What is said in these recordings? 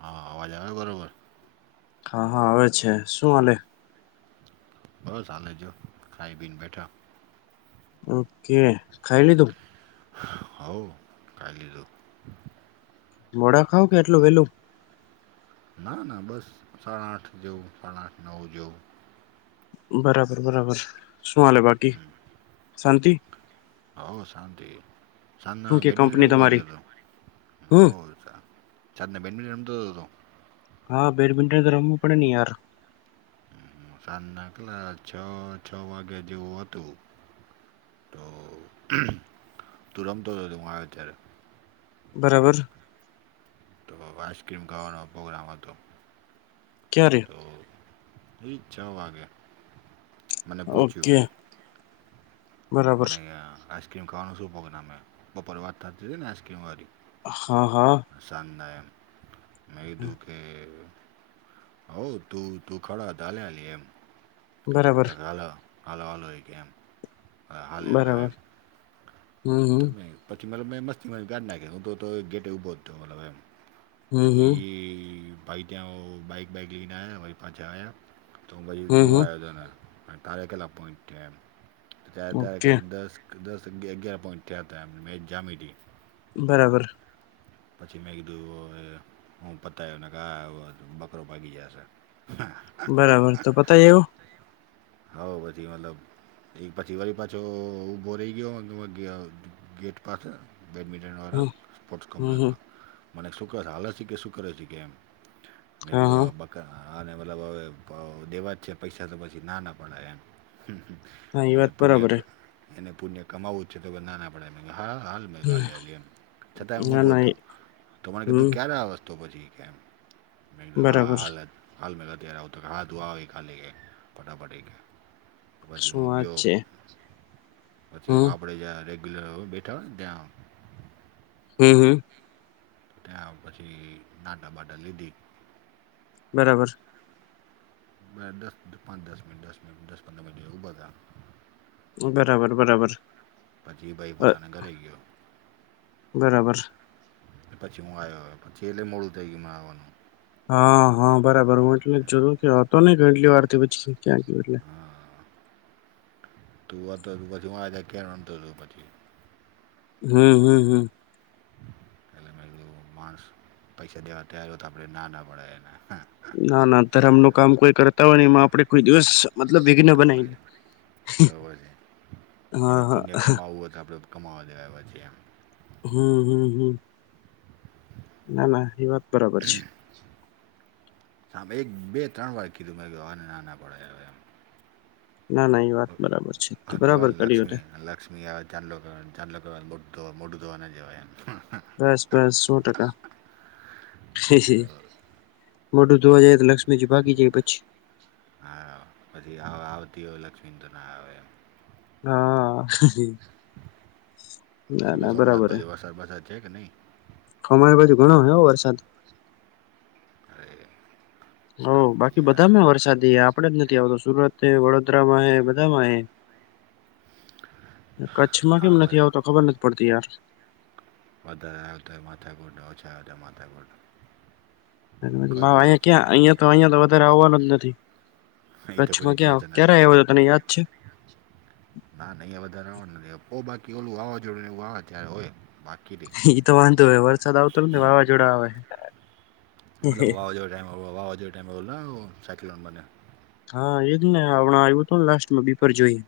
હા, અવાજ આવે બરોબર? હા હા, આવે છે શું હાલે? બસ આનંદ જો ખાઈ પીને બેઠા. ઓકે ખાઈ લીધું? હોઅ, ખાય લીધું. મોડા ખાવ કે એટલું વેલું? ના ના બસ સાડા આઠ જેવુ સાડા આઠ નવ જેવુ. બરાબર બરાબર, શું હાલે બાકી શાંતિ? હવ શાંતિ શું સાંજના કે બેડમિન્ટન કંપની રમવા તમારી ગયો તો મે હમ [unintelligible] સાંજે બેડમિન્ટન રમતો તો તું હા, બેડમિન્ટન તો રમવું પડે ની યાર. હ સાંજના કેટલા છ છ વાગે જેવું હતું. તો તુરમતો હું આયો અત્યારે. બરાબર. તો આઈસક્રીમ ખાવાનો પ્રોગ્રામ હતો. કયારે? તો એ જ છ વાગે મને ઓકે પૂછ્યું. બરાબર મને આઈસ્ક્રીમ ખાવાનું શું પગ ને અમે બપોરે વાત થતી હતી ને આઈસ્ક્રીમવાળી. હા હા. શાને નઈ દુઃખે. હો તું તું ખડાતલેલી એમ બરાબર ધાણા લો. હાલ વાનો કેમ હાલે એ બરાબર એમ. હમ હમ તમે પછી મતલબ મેં મસ્તી મસ્તી ગાડ નાખી હું તો ગેટે ઊભો જ હતો મતલબ એમ. હમ તો હમ ઈ ભાઈ ત્યાં બાઈક બાઈક લઈને આયા ભાઈ પાછા આયા. તો પછી હમ જો હમ આયોજન કાલે કેટલા પોઈન્ટ થયા એમ કાકે ઓકે દસ. દસ અગિયાર પોઈન્ટ થયા હતા મેચ જામી તી. બરાબર. પછી મેં કીધું હવે. હું પતાયોને કા બકરો ભાગી જાશે. બરાબર, તો પતાય એવું. હોવ પછી મતલબ. એ પછી વરી પાછો ઉભો રેય ગયો ગેટ પાછડ. બેડમિન્ટન વાડો હમ સ્પોટર્સ હમ કોપરશ હમ મા. મને શુ હાલે છે કે શુ કરે છે કે એમ મેં હા હા કીધું આ અને મતલબ હવે દેવા જ છે પૈસા તો પછી ના ના પડાય એમ. હા એ એને વાત પુણ્ય બરાબર ક હે. એને પુણ્ય કમાવવું જ છે તો નાના પડે હા, હાલ. છતાં એમ ના ઉભો ના હતો એ તમારે હમ કીધું ક્યારે વસ્તુ પછી કેમ. હા, બરાબર હાલે હાલ મે આવતો રે તુ આવ ફટાફટ. પછી શું હું વાત ગયો છે પછી હમ આપડે જયારે [unintelligible] હમ હમ. ત્યાં પછી નાટા બાટા લીધી. બરાબર. દસ પંદચ દસ મન્ટ દસ મન્ટ દસ પંદ મન્ટ બદા. બરાબર બરાબર. પછી ભાઈ અ પોતાના ઘરે ગિયો. બરાબર. પછી હું આવ્યો પછી એટલે મોડું થઈ ગયુંમાં આવવાનું. હા હા બરાબર હું એટલે જો ક હતો નહ ગટલી વાર થી પછી ક્યાં ગય એટલે. હા તુંતો ત પછી હજ કેતો તું પછી. હમ હમ હમ. એટલે મેં કીધું માણસ પૈસા દેવા તૈાર હોય તો આપણે ના ના પડે એને હે. ના ના ધરમ ન કામ કોઈ કરતા હોય ને એમાં આપડે કોઈ દિવસ. તર મતલબ વિઘ્ન છે બનાવી તવય છે હા એને પુણ્ય હા કમાવવું હોય તો આપણે. કમાાવવા દેવા પછી એમ. હમ હમ હમ. ના ના એ વાત. બરાબર છે સાભ એક બે ત્રણ વાર કીધું મેં ગ અને નાના પડ એમ ના ના એવાત. હા કહેવાય ને લક્ષ્મી લક્ષ્મી આવે. ચાદલો ચાદલો મોટ ધવા મોઢ ધોવાના જેવા. બસ બસ સો ટકા મોઢું ધોવા જઈ. લક્ષ્મી જી ભાગી જાય પછી હા પછી આવતી હોય લક્ષ્મી તો ના આવે એમ હા ના શું કે ના સોમનાથ બરાબર ભાઈ વરસાદ વરસાદ છે કે નહી ખમારી બાજુ ઘણો હોયો વરસાદ અરે હ શાંતિ બાકી યાર. બધામાં વરસાદી આપડે જ નથી આવતો સુરત વડોદરામાં હે બધામાં હે કચ્છમાં હા કેમ નથી વધારે આવતો ખબર નથી પડતી યાર વધારે આવે તોય માથાકુટ ઓછા આવે તોય માથાકૂટ [unintelligible] કોઈ ભાવ પણ અહીંયા વસ્તુ ક્યા અહીંયા તો અહિયાં તો વધારે આવવાનું જ નથી એ તો કોઈ કચ્છમાં દી ચાન્સ ક્યાં જ ક્યારે નથી. આવ્યો તો તને યાદ છે ના અંયા વધારે આવવા નથી બઉ બાકી ઓલું વાવાઝોડે ને એવું વાવા ત્યારે હોય બાકી તી ઈ તો વાંધો હોય વરસાદ આવતો ને વાવાઝોડા આવે [unintelligible] હા એજ ને હમણાં આવ્યું હતું ને લાસ્ટમાં બીપર જોઈ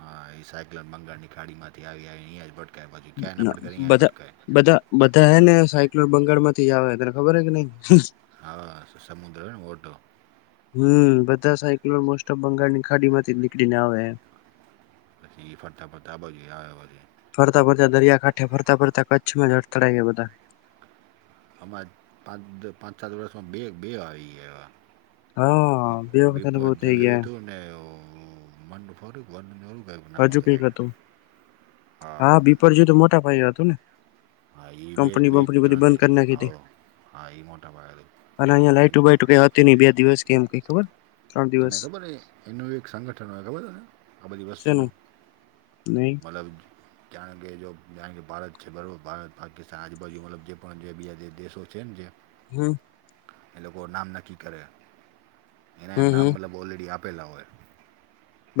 હા ઈ સાયકલ બંગાળની ખાડી માંથી બધા [unintelligible] બધા બધા હે ને સાયકલોર બંગાળ માંથી આવે તને ખબર હે કે નઈ આ સમુદ્રને વોટો હમ બધા સાયકલો મોસ્ટ ઓફ બંગાળ ની ખાડી માંથી નીકળીને આવે પછી ફરતા ફરતા આબાજુ આવે વરી ફરતા ફરતા દરિયાકાંઠે ફરતા ફરતા કચ્છમાં જ અડથળાઈ ગયા બધા અમા પાંચ પાંચ સાત વર્ષમાં બે બે આવી ગયા એવા હા બે વખત અનુભવ થઈ ગયા [unintelligible] હજુ કઈક કંઈક હતું હા બીપર જોયું તો મોટા ભાઈ હતું ને હા ઈ બે કંપની બે બંપની બધી ત્રણ બંધ થયાં કરી નાખી હતી આવઓ હા ઈ મોટા ભાગ અને [unintelligible] [inaudible] બે દિવસ કેમ એવુ કઈ ખબર ત્રણ તને દિવસ ખબર એનું એક સંગઠન હોય ખબર તને આ બધી શેનું વસ્તુનું નહી મતલબ જાણ કે જો જાણ કે ભારત છે બરાબર ભારત પાકિસ્તાન આજુબાજુ મતલબ જે પણ જે બીજા જે દેશો છે ને જે હમ એ લોકો નામ નક્કી કરે ને હમ નામ હમ બતલબ ઓલરેડી આપેલા હોય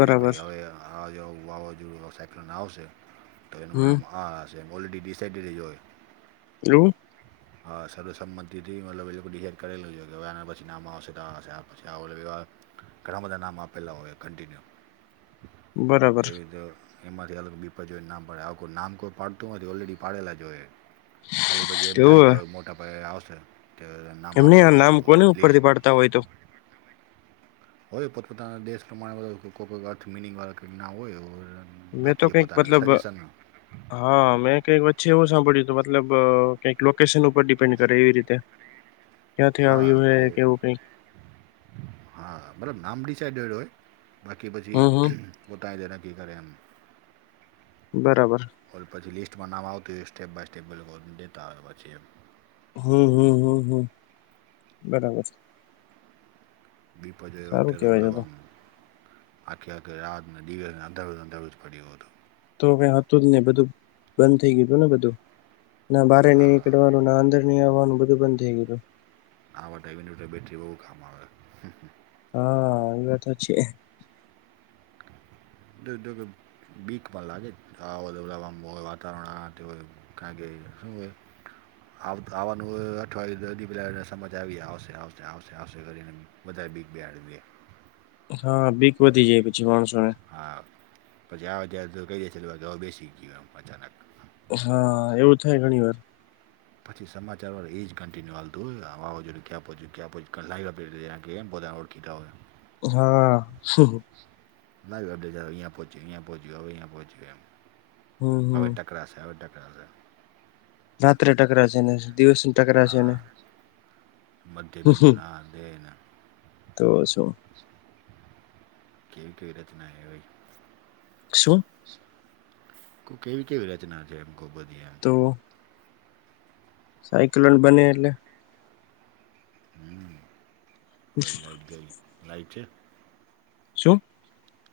કે ભાઈ હવે આ જો વાવાઝોડું સાયકલન આવશે તો એનું હમ નામ આ જેમ ઓલરેડી [unintelligible] એવુ હા સર્વસંમતિ થી મતલબ એ લોકો ડિસાઈડ કરેલું છે કે હવે એના પછી નામ આવશે આ પછી. [unintelligible] ઘણા બધા નામ આપેલા હોય કન્ટિન્યુ. તે બરાબર રીત એમાંથી અલગ બીપા જોઈને નામ પાડે આવ કોઈ નામ કોઈ પાડતું નથી ઓલરેડી પાડેલા જ હોય ખાલી પછી એમ થાય કે એવું હવે મોટા પાયે આવશે કે. નામ એમને આપી આ દે નામ હાલું કોને ઉપર લિસ્ટ થી પાડતા હોય તો. હોય પોતપોતાના દેશ પ્રમાણે બધ કોઈ અર્થ મિનિંગ વાળાઈ ના હોય. મેં તો નાખી દે કઈક પોતાના મતલબ સજેશન હા મેં કઈક વચ્ચે એવું સાંભળ્યું હતું મતલબ. કઈક લોકેશન ઉપર ડિપેન્ડ કરે એ રીતે. ક્યાંથી હા આવ્યું હે કોઈ કેવું કઈક હા મતલબ નામ ડિસાઈડેડ હોય બાકી પછી હમ હમ પોતા જે નક્કી કરે એમ. બરાબર. કોલ પછી લિસ્ટમાં નાવ આવતું હોય સ્ટેપ બાય સ્ટેપ લેતા આવે પછી એમ હમ્મ હમ્મ હમ્મ હમ્મ બરાબર. દીપજ વતે સારું રમ કેવાય રવમ. આખી આખે રાતને દિવસ અંદર જ અંદર જ પડ્યો હતો. તો હ હતું જ ને બધું બંધ થઈ ગયું ને બધું ના બારે નહી હા નીકળવાનું ના અંદર. આયા આવવાનું બધું બંધ થઈ ગેલું આવા ટાઈમની જોટ બેટરી બહુ કામ આવે. હા એ તો છે. દદગ. બીક પણ લાગે આ હો તોલ હોય વાતાવરણ તે હોય. કાગે હુંવે. આવવાનું અઠવાડિય દદી પેલાને સમજ આવી આવશે આવશે આવશે આવશે કરીને. વધધારે બીક બ બેહારવીએ. હા બીક વધી જાય પછી માણસો ને. હા તોજાર હજાર દૂર કરી જાય છે બેસીીખ જએ અચાનક. હા એવું થાય ઘણી વાર. પછી સમાચાર વાળ એ જ કન્ટિન્યુલતું [unintelligible] ક્યા ક્યા લ. ગીધ હોય. હા. [unintelligible] અહીંયા પૂછે અહીંયા પૂચે હમ હમ હવે ટક ટકશે હવે ડકરશે. રાત્રે ટકરા છે ને દિવસ. ટકરાશે ને ના મતીબિંદુ ના દન. તો શું કેવી કેવી રચના એ હોય. શું. કેવી કેવી રચના છે એમ ખુ બધી. તો. સાઈકલન બને એટલે. વ લાઈટ ગઈ લાઈટ છે. શું.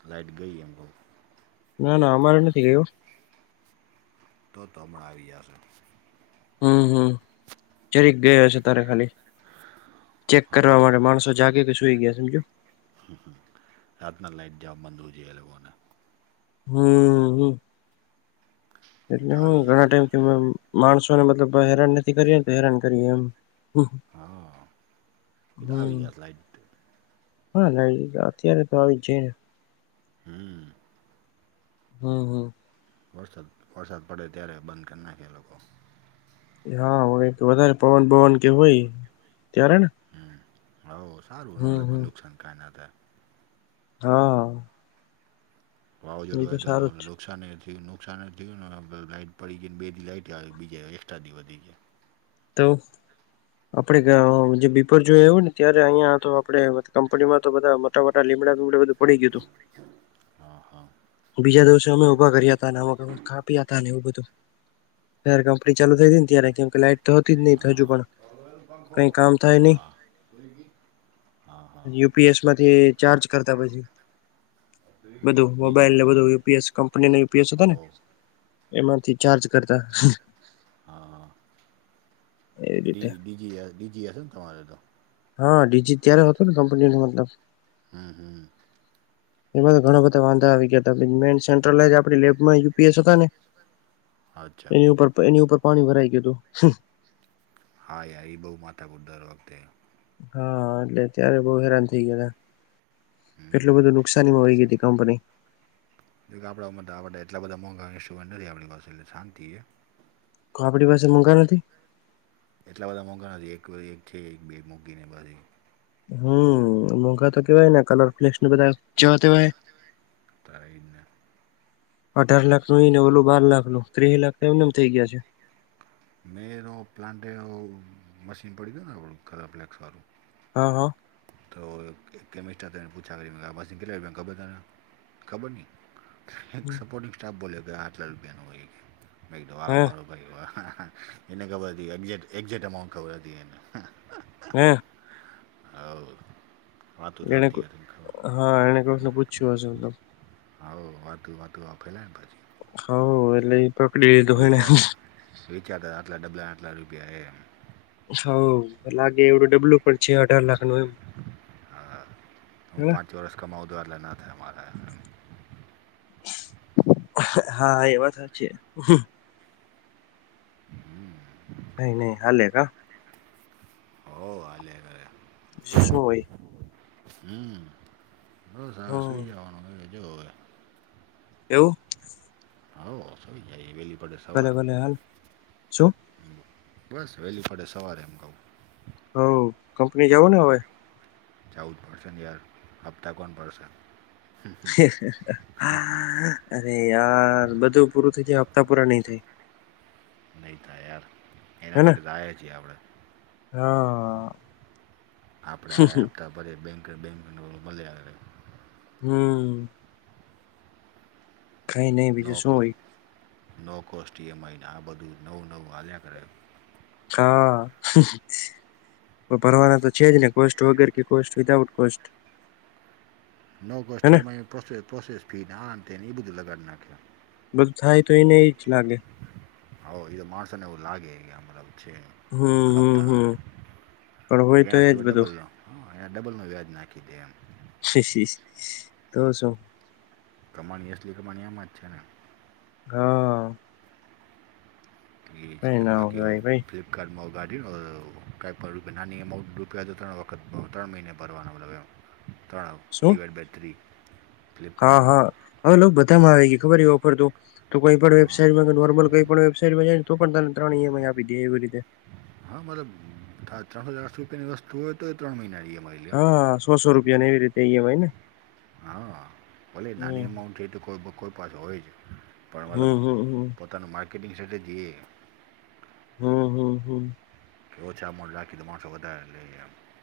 લાઈટ ગઈ એમ કવ ના ના અમાર નથી ગય હ. તો તો હમણાં આવી જશે. હમ હમ જરીક ગયો હ છે તારે ખાલી ચેક કરવા માટે હો માણસો. જાગ કે શુંઈ ગયા સમજો. હ હ રાતના લાઈટ જવા બંધ હો જોઈએ એ લોકોને. હમ્મ હમ, હમ. એ એટલે, તો હું આવી ઘણા જશે ટાઈમ માણસોને, મતલબ, હેરાન નથી કરી. તો હેરાન કરીએ એમ હા, એ તો આવી હમ્મ. જશે લાઈટ. હા, ને અત્યારે તો આવી જાય ને હમ્મ હમ્મ હમ્મ વરસાદ વરસાદ પડે ત્યારે બંધ કરી નાખે એ લોકો. હા હો, વધારે પવન, પવન કે હોય ત્યારે ને હા, હવે હમ્મ નફા હમ્મ. નુકસાન કાંઇ ના થાય. હા. [unintelligible] એ તો સારું જ છે નુકસાાન થયું. નુકસાન થયું ને લાાઈટ પડી ગઈ ને બે દથી લાઈઇટ આવે. બીજા એક્સ્ટ્રાથી વધી જાય. તો. આપડે જે બપોરે જોએ આવું ને, ત્યારે અહિંયા તો આપડે કંપનીમાં તો બધા આટલો બધો લીંમડા વીમડા પડી ગયો તુ હા હા બીજા દિવસે અમે ઉભા કર્યા હતા ને, અ કાપી હતા ને, એવું બધું. હ, કંપની ચાલુ થઈ ગઈ ને. ત્યારે કેમ કે લાઈટ તો હતી જ નહી હજુ હા, પણ પખો કઈ કામ થાય નહી હા. હા હા યુપીએસ માંથી ચાર્જ કરતા પછી સ્વિગી બધું મોબાઈલ ને ડીજીમાંથી બધું, યુપીએસ કંપની ને યુપીએસ હો હતા ને. એમાંથી ચાર્જ કરતા. હા, એવી રીતે ડીજી ડીજી જશે ને તમારે તો. હા, ડીજીટલ ત્યારે હતો ને, કંપની નો મતલબ. હમ્મ હમ્મ [unintelligible] એમાં તો ઘણા બધા વાંધા આવી ગયા. મેન સેન્ટ્રલ, લેબમાં યુપીએસ હતા ને. અચ્છા એની ઉપર, એની ઉપર પાણી ભરાઈ ગયું હતું. હા, યાર એ બહુ માથા દર વખતે. હા, એટલે અત્યારે બહુ હેરાન થઇ ગયા હતા. કેટલું હમ બધું નુકસાનીમાં વઈ ગઈ હતી, કંપની તો કે, આપણા ઉપર આપણે એટલા બધા મોંઘા ઇસ્ટુન્ટ નથી આપણી પાસે, એટલે શાંતિ છે. કો આપણી પાસે મોંઘા નથી. એટલા બધા મોંઘા નથી એક-એક એક-બે મૂગી ને બધી. હમ્મ મોઘા તો કેવાય ને, કલર ફ્લેસ ને બધા. જોવા તે વાય તારે એ જ ને અઢાર લાખ નું ઈ ને, ઓલું બાર લાખ નું. ત્રીસ લાખ, એમને એમ થઇ ગયા છે મેં તો પ્લાન્ટ. એવું મશીન પડી ગયો ને, આપણું ખરફ્લેક્સ વાળું. હા, હા. તો કેમિસ્ટને પૂછા કરી કેટલા આયા ખબર તને ખબર ની એક સપોર્ટિંગ સ્ટાફ બોલ્યો કે, આટલા રૂપિયા નો હોય મે કીધું આ હા મારો અરે વાહ! એને ખબર હતી એક્જેક્ટ એક્જેક્ટ અમાાઉન્ટ ખબર હતી એને. હમ્મ હા. એને, હા, એણે પ્રશ્ન પૂછ્યું હશે, મતલબ. હા, વાતું વાતું આપેલા ને પછી હો એટલે ઈ વિચારતા વિચારતા, અટલા ડબલા, અટલા રૂપિયા, એમ. હ, લાગે એવડું ડબલુ પણ છે, અઢાર લાખ નું, એવુ હા, હું પાંચ વર્ષ કમાઉ તો ના થાય અમારા હા એ વાત હાચી હમ્મ નહી નહીં હાલે કા હો આલે વિજ શું હોય હમ્મ બસ હવે હમ સુઈ જવાનું કે જોવ હવે એવું હ સઈ જાય વેલી પડે ભલે સવાર ભલે હાલ શું બસ વહેલી ફડ સવારે એમ કઉું હ કંપની જવ ને હવે જવુશ પડશે ને યાર હપ્તા કોન ભરશે અરે યાર બધું પૂરું થઇ જાય હપ્તા પૂરા નઈ થાય નહીં થાય યાર એના હેને માટે રાાય છીએ આપણે હા આપડે આ હફ્તા ભરિયે બેંક બેંક નુ મળી આવે હમ ખાઈ નહીં બીજે નો શું કો હોય નો કોસ્ટ ઈએમઆઈન આ બધું નવું નવું વાલ્યા કરે હા ભરવાના તો છે જ ને કોસ્ટ વગ કે કોસ્ટ વિદાઉટ કોસ્ટ નવ ગસ્ટથી હેને એમાં એ પ્રોસેસ પ્રોસેસ ફીને આ તે એને એ બધું લગાડી નાખ્યું બધું થાય તો એ નહી જ લાગે હ એ તો માણસો ને એવું લાગે ગયા મબ છે હમ હમ હમ પણ હોય તો એજ કપ્તાનનાથી વડ બધું બલલો હયા ડબલ નો વ્યાજ નાખી દે એમ, તો શું. કમાણી અસલી કમાણી એમાં જ છે ને, હા, ઠીક કઈ હૈ ના બાકીઓ કેવાય ભાઈ ફ ઘર માં ગાડી કંઈ પણ નાની રૂપિયા તો ત્રણ વખત ત્રણ મહિનેનો ભરવાનાનો લગ, ત્રણ શું ડીવાયડ બાય થ્રી. હા ફ્લિપકાર્ટમાં હા હવે લો બધામાં ઇ ખબર હ ઓફર તો, તો કોઈ પણ હા વેબસાઈટમાં નોર્મલ કોઈ પણ વેબાઈટમાં જાયને તો પણ તને ત્રણ ઈ એમ આઇ આપી દે એવી રીતે, હા મતલબ ત્રણસો ચારસો રૂપિયાની વસ્તુ હોય તો એ ત્રણ મહિનાની એમાઈ લે, સોસો રૂપિયા ને એવી રીતે ઈ એમ આઈને, હા ભલે નાની અમાઉન્ટ છે તો કોઈ કોઈ પાસે હોય જ પણ મતલબ, હમ હમ હમ ત મ માર્કેટિંગ સ્ટ્રેટેજી એ, હમ હમ હમ, કેવ ઓછા માઉન્ટ રાખી તો મોણસો વધારે લે એમ,